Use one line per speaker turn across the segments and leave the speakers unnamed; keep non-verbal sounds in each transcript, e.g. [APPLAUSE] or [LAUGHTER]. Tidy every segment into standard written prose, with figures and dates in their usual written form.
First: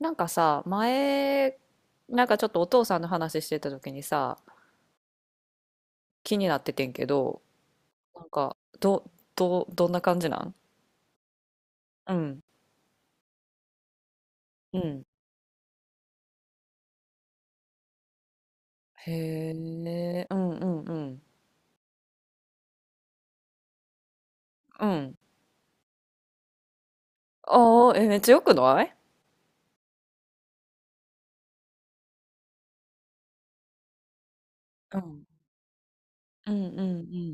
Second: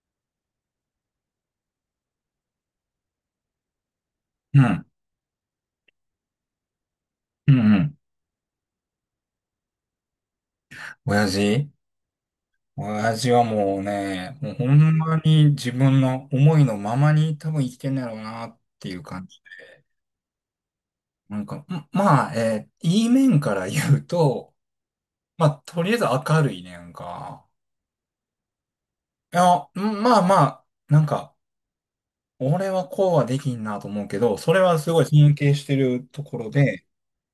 なんかさ、前、なんかちょっとお父さんの話してた時にさ、
うん。
気になっててんけど、
うんうん。
なんか、どんな感じなん。
親父
うん。
親父はもうね、もうほん
うん。
まに自分の思いのままに多分生きてんだろうなっていう感じ
へ
で。
え、うんうんうん。
なんか、んまあ、いい面から言うと、
うん。
まあ、とりあえず明るいねんか。
ああ、え、めっちゃよくない。
いや、んまあまあ、なんか、俺はこうはできんなと思うけど、それはす
う
ごい
ん。
尊敬してるところ
うんうんう
で、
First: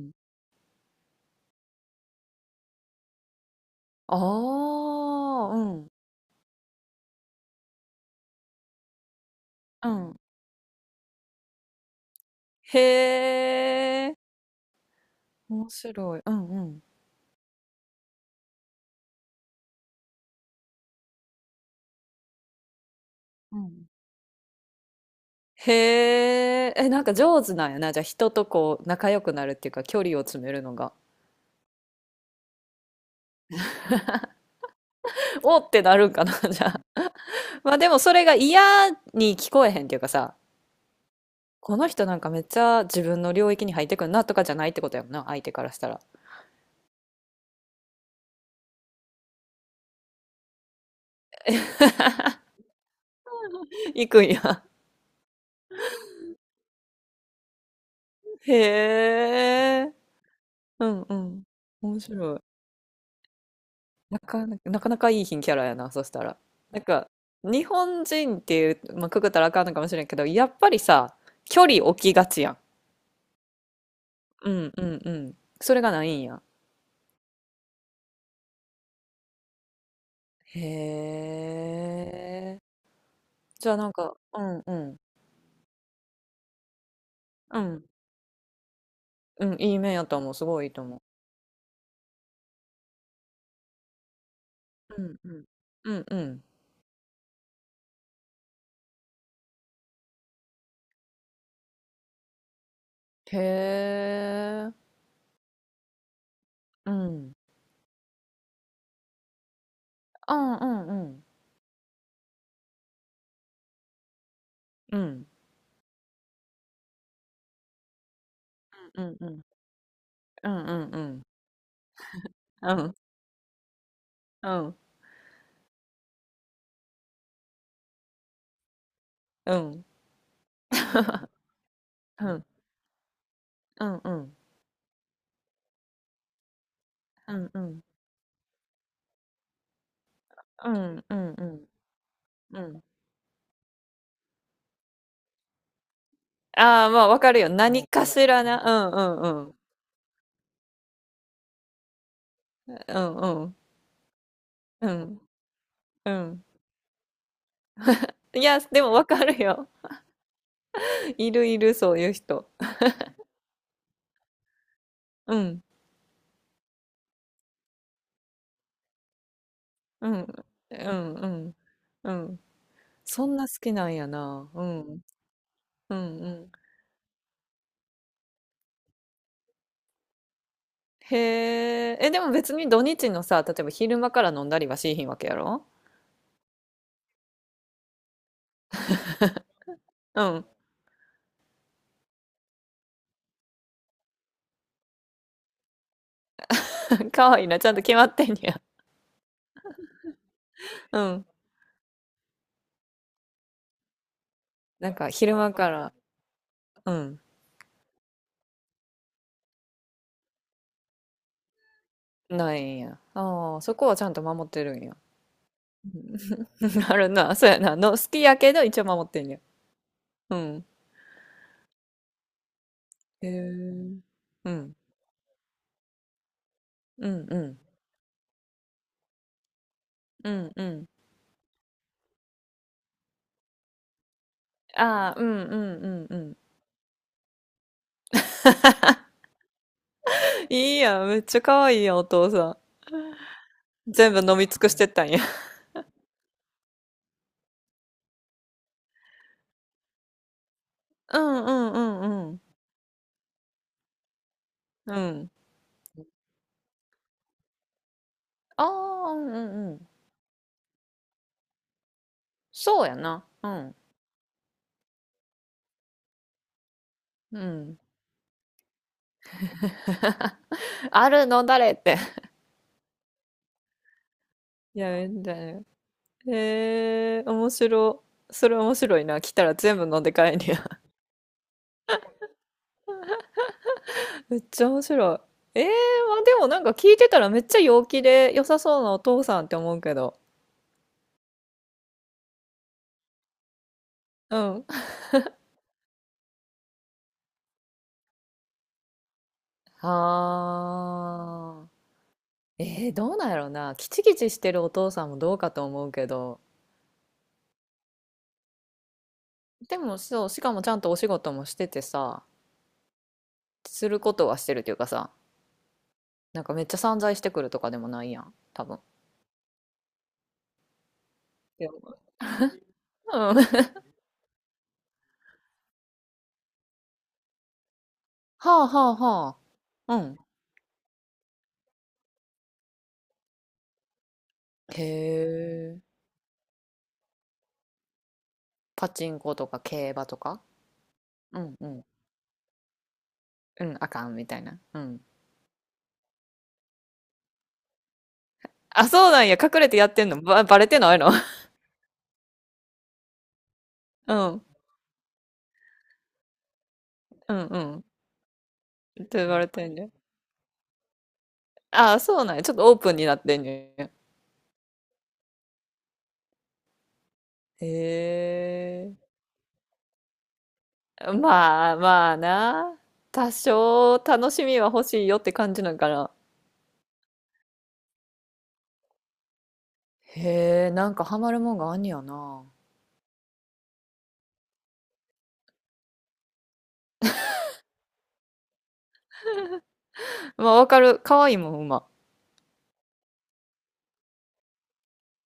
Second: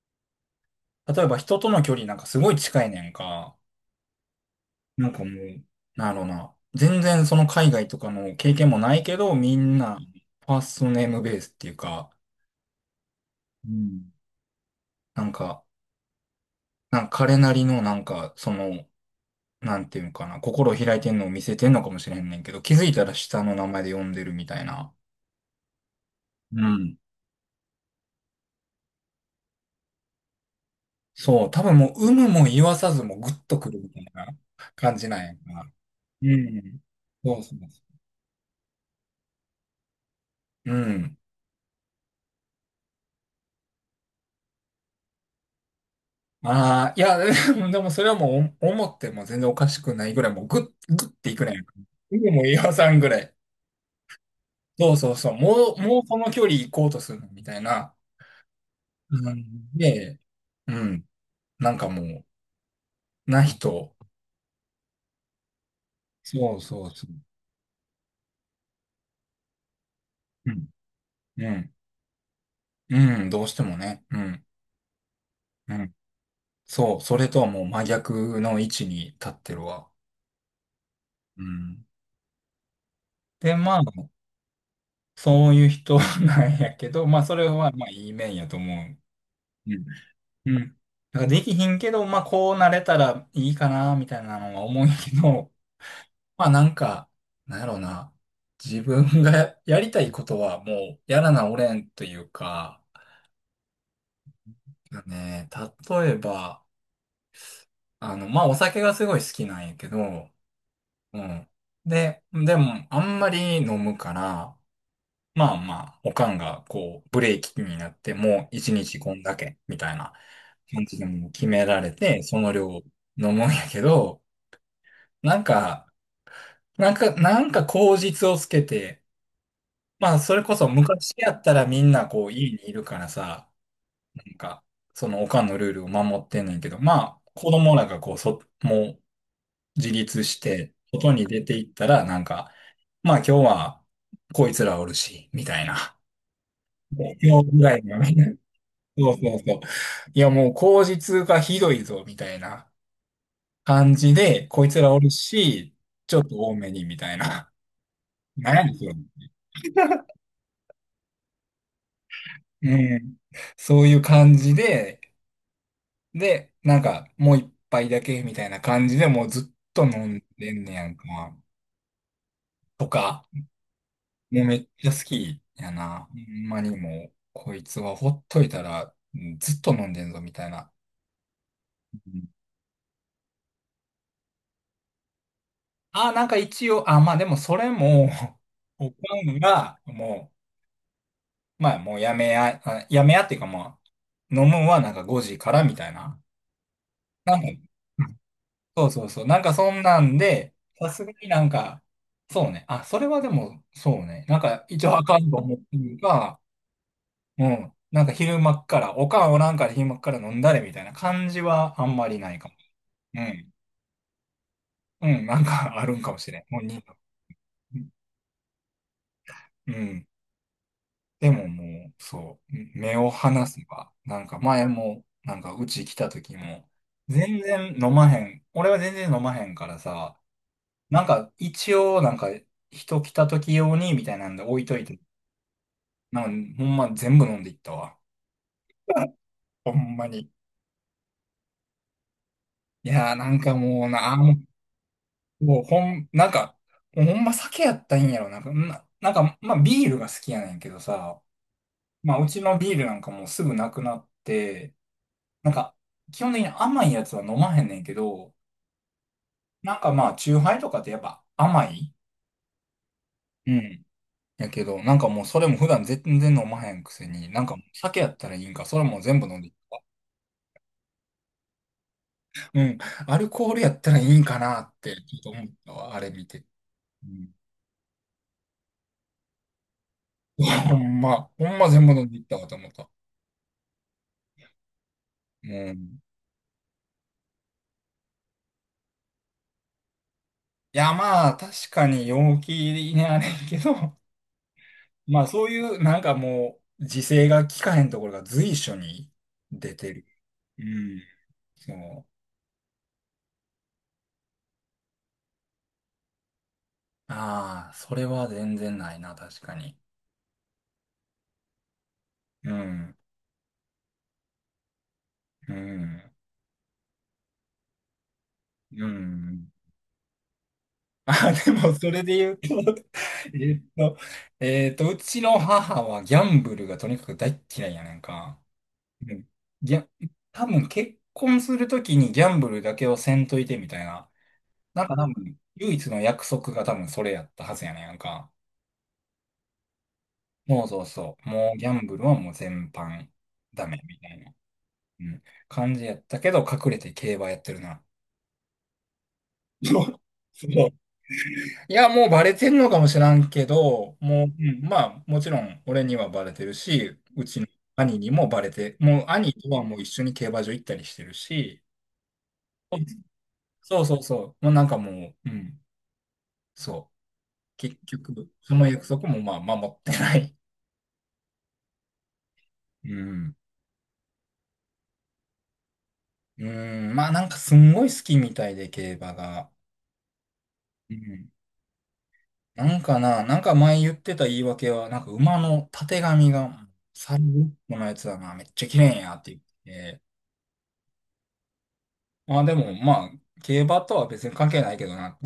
ん。
例えば人との距離なんかすごい近いねんか。
あ
なんかも
あ、
う、
うん。
なんやろうな。全然その海外とかの経験もないけど、みん
う
な、
ん。
ファーストネームベースっていうか、
へ
うん。
え、
なんか、
面白い。うんうん。
なんか彼なりのなんか、その、なんていうのかな、心を開いてんのを見せてんのかもしれんねんけど、気づいたら下の
う
名前
ん。
で呼んでるみたいな。
へ
う
え、え、
ん。
なんか上手なんやな。じゃあ人とこう仲良くなるっていうか距離を詰めるのが。
そう、多分もう、有無も言わさずもグッとくるみたいな感じなんやんか
おっ
な。
てなるんかな、
う
[LAUGHS] じゃ
ん。
あ。
そうそう
まあで
そ
もそれが嫌に聞こえへんっていうかさ、
う。うん。
この人なんかめっちゃ自分の領域に入ってくんなとかじゃないってことやもんな、相手からしたら。
ああ、いや、[LAUGHS] でもそれはもうお思っても全然おかしくないぐらい、もうグッ、グッていくね。でもう岩さんぐらい。
行くんや。
そうそうそう。もう、もうこの距離行こうとするのみたいな。
[LAUGHS] へ
うん、
え。
で、う
うん
ん。
うん。
なんか
面
もう、
白い。
な人。
なかなかいい品キャラやな、そしたら。
そう
なん
そうそ
か、
う。
日本人っていう、まあ、くくったらあかんのかもしれんけど、や
う
っ
ん。
ぱりさ、
う
距
ん。
離置きがちやん。
うん。どうしてもね。うん。
うんうんうん。
う
それが
ん。
ないんや。
そう。それとはもう真逆の位置に立ってるわ。
へ
うん。
え。
で、
じゃあ
まあ、
なんか、うんうん。
そういう人なんやけど、まあ、それ
う
は
ん。
まあ、いい面やと思う。
うん、いい面やと思う。す
う
ごいい
ん。
いと思
だからできひんけど、まあこうなれたらいいかな、みたいなのは思うん
う。
や
う
け
んうん。
ど、
うんう
[LAUGHS]
ん。
まあなんか、なんやろうな。自分がやりたいことはもうやらなおれんというか、
へえ。
ね、例えば、
うん。
あの、まあお酒がすごい好きなんやけど、
うんうんう
う
ん。
ん。で、でもあんまり飲むから、
うん
まあまあ、おかんがこう、ブレーキになってもう一日
う
こ
ん
ん
う
だ
ん。
け、みたいな
うんう
感
ん
じ
う
で
ん。
もう決められて、その
う
量
ん
飲
うんうん。
むんやけど、
うん
なんか、なんか、なんか口実をつけて、
うん。
まあ、それこそ昔
[LAUGHS]
やったらみんな
う
こう
ん。
家にいるからさ、
うんう
なん
ん。
か、そのおかんのルールを守ってんねんけど、まあ、
う
子
んう
供
ん
らがこう、もう自立し
う
て、
ん。
外に出ていった
う
ら、なんか、
ん。
まあ今日はこいつらおるし、みたいな。
ああー、まあ
で
わかる
今
よ。
日ぐらい
何
の
か
み
しらな。う
そう
んう
そう
んう
そ
ん。
う。いや、もう口実がひどいぞ、みたいな
うんうん
感じで、こいつ
う
らおる
ん。
し、
う
ちょっと
ん。
多めに、みたいな。[LAUGHS]
い
何
や、
やねん
で
そ
も
れ
わかるよ。[LAUGHS] いるいる、そういう人。
うん。そういう感じで、
うん。
で、なんか、もう一杯だけみたいな感じでもうずっと飲
う
ん
ん。
でんね
う
やんか。
んうん。うん。
とか、
そんな好きなんや
もう
な。
め
う
っちゃ
ん。
好きや
う
な。ほ
んう
ん
ん。
まにもう、こいつはほっといたら、うんずっと飲んでんぞみたいな。
へえ。
う
え、で
ん
も別に土日のさ、例えば昼間から飲んだりはしーひんわけやろ。
あ、なんか一応、あ、まあでもそれも [LAUGHS] おかんが、
う
も
ん。
う、まあもうやめや、あやめやっていうかまあ、飲むんはなんか5時からみたいな。
[LAUGHS] か
な
わ
ん
い
か
いな。ちゃんと決まってんや。
そうそうそう。なんかそんなんで、さ
う
すが
ん。
になんか、そうね。あ、それはでも、そうね。なんか一
なん
応あ
か
かん
昼
と
間
思っ
か
て
ら、
るが、
うん。
うん。なんか昼間っから、おかんおらんから昼間っから飲んだれみたいな感じはあんまりないかも。
ないんや。
うん。
ああ、そこはちゃんと守ってるんや。
うん、なんか [LAUGHS] あるんかもしれん。もう
う
に、
ん。 [LAUGHS] あるな。そうやな。の、好きやけど一応守ってんや。
うん。
うん。
でももう、そう。目を
へえ。
離せば、なんか
う
前
ん。
も、なんかうち来た時も、
うんう
全
ん。
然飲まへん。俺は全然飲まへんからさ、
うんうん。
なんか、一応、なんか、人来た時用に、みたいなんで置いといて。
ああ、うんうんうんう
な
ん。
んか、ほんま全部飲んでいったわ。[LAUGHS]
[LAUGHS]
ほんまに。
いいやん。めっちゃかわいいやん、お父さ
いやー、なんかもう
ん。
な、
全
あー
部
も
飲み尽くしてったんや。
う、もうほん、なんか、もうほんま酒やったらいいんやろ。なんか、な、なんか、まあ、ビールが好きやねんけど
う
さ、
んうんう
まあ、う
んう
ち
ん。
のビールなんかもうすぐなくなって、
うん。
なんか、基本的に甘いやつは飲まへんねんけど、
ああ、うんうん
な
う
ん
ん。
かまあ、チューハイとかってやっぱ甘い。
そうやな。うん。
やけど、なんかもうそれも普段全然飲まへんくせに、
う
なんかもう
ん。
酒やったらいいんか、それも全部飲んでいくわ
あるの誰って。
うん、アルコールやったらいいんかなっ
[LAUGHS] い
て、
や、
ちょっ
み
と
た
思っ
いな。
たわ、あれ見て。う
へえ、
ん、
面白。それ面白いな。来たら全部飲んで帰んねや。
[LAUGHS] ほんま、ほんま全部飲んでいったわと思った。
[LAUGHS] めっちゃ面白い。ええ、
うん。
まあでもなんか聞いてたらめっちゃ陽気で良さそうなお父さんって思うけど。
いや、まあ、確かに陽気にあれんけど、
うん。
[LAUGHS] まあそういう、なんかもう、自制が効かへんところが随所に出てる。うん。
ああ。
そう。
えー、どうなんやろうな。キチキチしてるお父さんもどうかと思うけど。
ああ、それは全然ないな、確か
で
に。
もそう、しかもちゃんとお仕事もしててさ、
うん。
することはしてるというかさ、
うん。
なんかめっちゃ散財してくるとかでもないやん、多分。
うん。あ、でも、そ
で、
れで言うと、[LAUGHS]
うん。[LAUGHS]
えっ
は
と、うちの母はギャンブルがとにかく大っ嫌いやねんか。
あはあ
うん
は
ギャ、
あ。うん。
多分結婚するときにギャンブルだけをせんといてみたいな。
へ
なんか多分、唯一
え。
の約束が多分それやったはずやねんか。
パチンコとか競馬とか。
そうそうそう。
う
もう
ん
ギ
う
ャ
ん。
ンブルはもう全般
う
ダ
ん、
メ
あ
み
か
た
ん
い
み
な、
たいな。うん。
うん、感じやったけど、隠れて競馬やってるな。
あ、そうなんや。隠
[LAUGHS]
れて
そ
やっ
う。
てんの。バ
そ
レ
う
てないの。
いや、もうバレてんのかもしらんけど、
[LAUGHS] う
もう、
ん。
うんまあ、もちろん俺にはバレてるし、う
うん
ちの
うん。
兄にもバレて、もう
って
兄
バ
と
レ
は
てん
もう一
ね。
緒に競馬場行ったりしてるし、
あ、そうなんや。ちょっとオープンになってんね
そう
ん。
そうそう、もうなんかもう、うん、そう、
へ
結局、その約束
え。
もまあ守ってない。
まあまあな。
う
多
ん。
少楽しみは欲しいよって感じなんかな。
うん、まあなんかすんごい好きみたいで、競馬が。
へえ、な
う
んかハ
ん。
マるもんがあんねやな。
なんかな、なんか前言ってた言い訳は、なんか馬のたてがみが、サルのやつだな、めっちゃ綺麗やって言って、
まあ、わかる。可愛いもん、馬。
まあでも、まあ、競馬とは別に関係ないけどな。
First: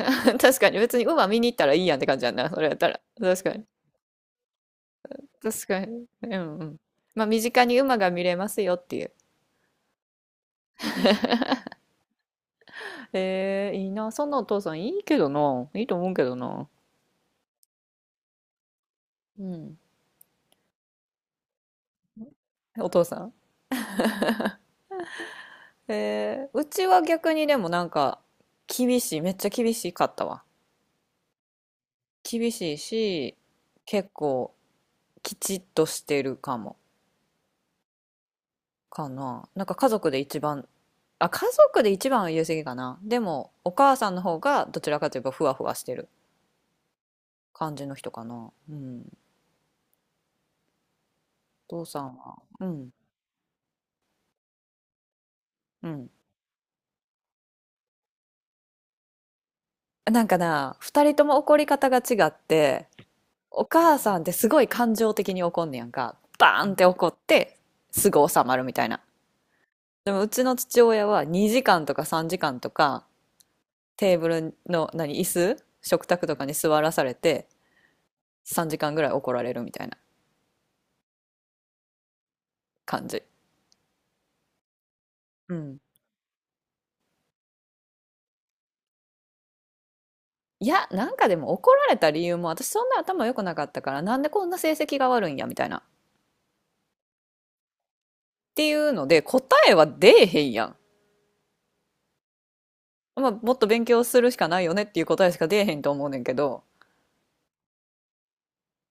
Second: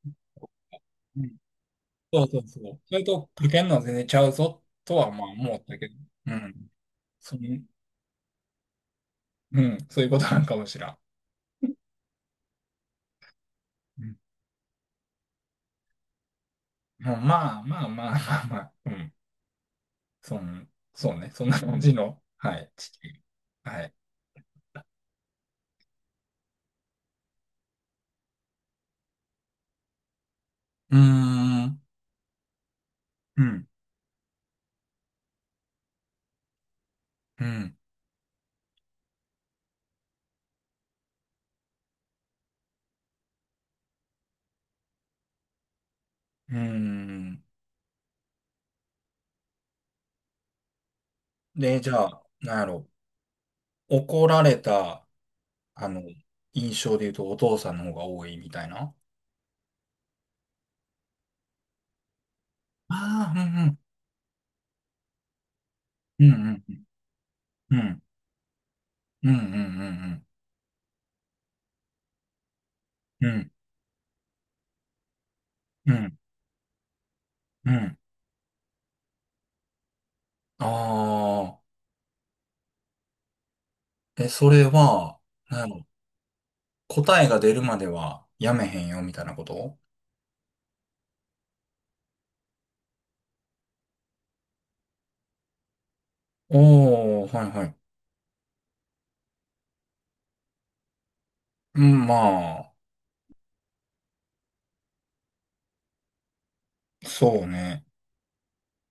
[LAUGHS] 確かに。別に
う
馬
ん
見に行ったらいいやんって感
そ
じ
う
やん
そう
な。そ
そ
れやっ
う。
た
そ
ら。
れと、
確
か
か
け
に。
んのは全然ちゃうぞとはまあ思っ
確
た
か
けど。
に。う
う
んう
ん。
ん。まあ、
その、
身近に馬が見れますよっていう。
うん。そういうことなんかもしらん。
えー、いい
う
な。
ん。
そんなお父さんいいけどな。いいと思うけどな。
まあまあまあまあまあ、まあ、うん。
うん。
そんそうね。そんな感じの、はい、地
お父
球。
さん。
はい。
えー、うちは逆にでもなんか、厳しい。めっちゃ厳しかったわ。
うーん。
厳しいし、
うん。
結構、きちっとしてるかも。
うん。
かな。なんか家族で一番、あ、家族で一番は言い過ぎかな。でも、お母さんの方がどちらかといえばふわふわしてる
うーん。
感じの人かな。うん。
で、
お父
じ
さ
ゃ
ん
あ、
は。
なんや
う
ろ。
ん。
怒られた、あ
う
の、
ん。
印象で言うとお父さんの方が多いみたいな。
なんかな、二人とも怒り方が違って、
ああ、
お
うん
母さんってすごい感情的に怒んねやんか。
うん。う
バ
ん
ー
う
ンっ
ん。
て怒って、
うん
すぐ収まるみたいな。
うんう
でも、
ん
うちの父親は2時間とか3時間とか、
うんうん。うん
テーブルの、何、椅子
う
食
ん
卓とかに座らされて、
うん。
3時間ぐらい怒られるみたいな
ああ
感じ。
ー。え、それは、
う
なんや
ん、
ろ答えが出るまではやめへんよみたいなこと
いや、なんかでも怒られた理由も私そんな頭良くなかったからなんでこんな成績が悪いんやみたいな。っ
おおー、はいはい。
ていうので答えは出えへんやん。
うん、まあ、
まあ、もっと勉強するしかないよねっていう答えしか出えへんと思うねんけど、
そうね。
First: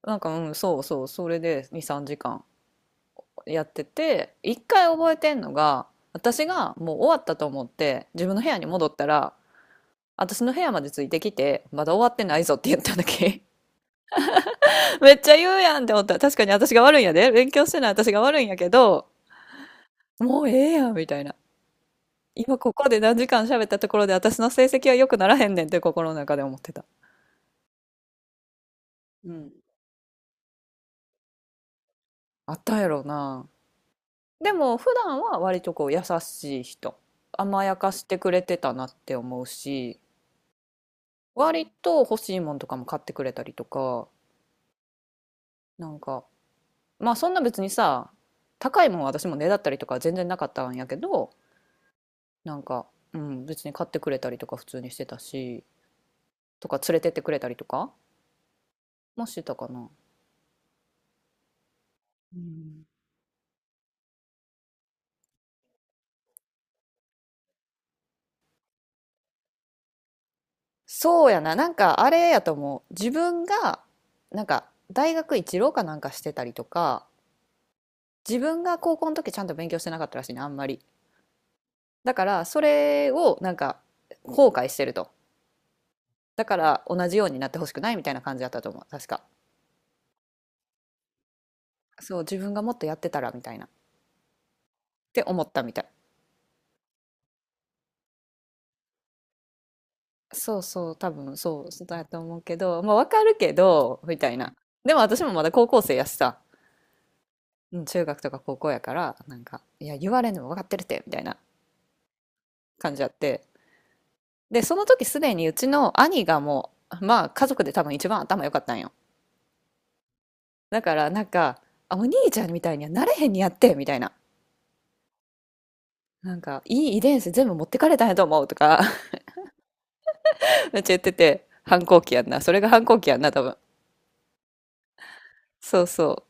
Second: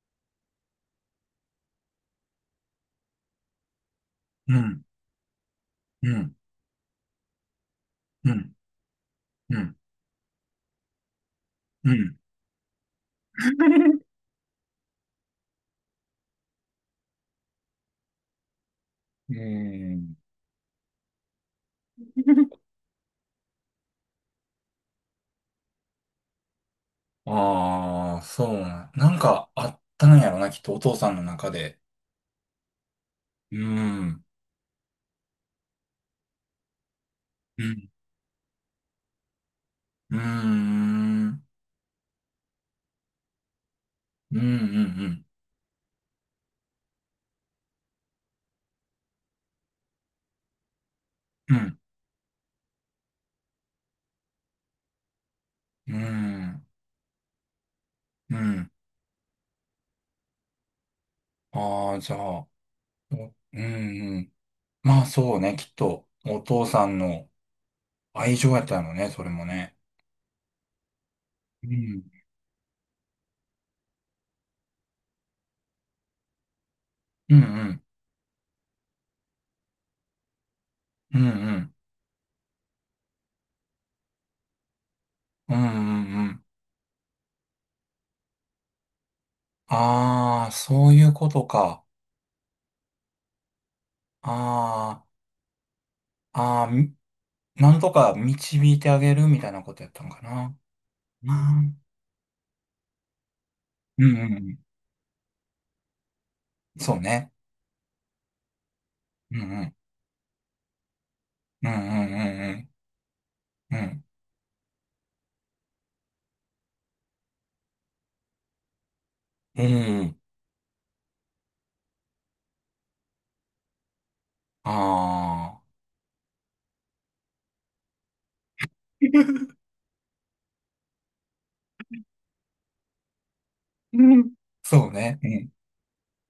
なんか、うん、そうそう、それで2、3時間やってて、
う
一
ん、
回覚えてんのが、
うん、
私がもう終わったと思って自
う
分の部
ん、
屋に戻ったら、
うん、
私の部屋までついてきてま
う
だ終わ
ん。
ってないぞって言っただけ。
[LAUGHS]
[LAUGHS] めっちゃ言うやんって思った。確かに私が悪いんや、で、勉強してない私が悪いんやけど、
うん。
もうええやんみたいな。今ここで何時間喋ったところで私の成績は良くならへんねんって心の中で思ってた。
ああ、そうな。なん
う
か
ん。
あったんやろな、きっとお父さんの中で。
あったんやろうな。
うん。
でも普段は割とこう優しい人、
う
甘や
ん。
かしてくれてたなって思うし、
うん。
割と欲しいもんとかも買ってくれたりとか、
うん。うん。
なんか、まあそんな別にさ、高いもんは私もねだったりとかは全然なかったんやけど、
うん。うん。
なんか、うん、別に買ってくれたりとか普通にしてたし、
うん。
とか連れてってくれたりとか
うん。
もしてたかな。
ああ、じゃ
う
あ、
ん、
おうん、うん。まあそうね、きっと、お父さんの愛情やったのね、それもね。
そうやな、
う
なんか
ん、
あれやと思う。自分が、なんか大学一浪かなんかしてたりとか、
うん、うん、
自分が高校の時ちゃんと勉強してなかったらしいね、あんまり。
うん、うん、
だからそれをなんか後悔してると。
うん、うんうん。
だから同じようになってほしくないみたいな感じだったと思う、確か。
ああ、そういうことか。
そう、自分がもっとやってたらみたいな。っ
あ
て思ったみたい。
あ、ああ、みなんとか導いてあげるみたいなことやったのかな。
そうそう、多分
あ
そう
ー
そうだと思うけど、まあわかるけど、
うん、う
みた
ん、
い
う
な。
ん
でも私もまだ高校生やしさ、
そうね。
うん、中学とか高校やから、な
うん、
ん
う
か、
ん、
いや、言われんでも分かってるって、みたいな。
うん、うん、
感じあって、
うん、うん、
で、その時すでにうちの兄がもう、まあ家族で多分一番頭良かったんよ。
うん。うん
だからなんか、あ、お兄ちゃんみたいにはなれへんにやってみたいな。
ああ
なんか、いい遺伝子全部持ってかれたんやと思うとか、[LAUGHS]
ー、
めっちゃ言ってて、反抗期やんな。それが反抗期やんな、多分。
[LAUGHS] うんそうね。うん。
そうそ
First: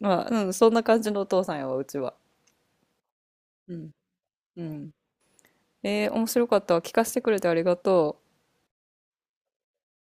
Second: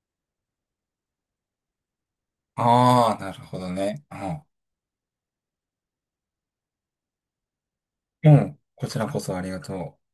う。まあ、うん、そんな感じのお父さんやわ、うちは。
ああ、なるほど
うん。
ね。うん
うん。えー面白かったわ。聞かせてくれてありがとう。
うん。こちらこそありがとう。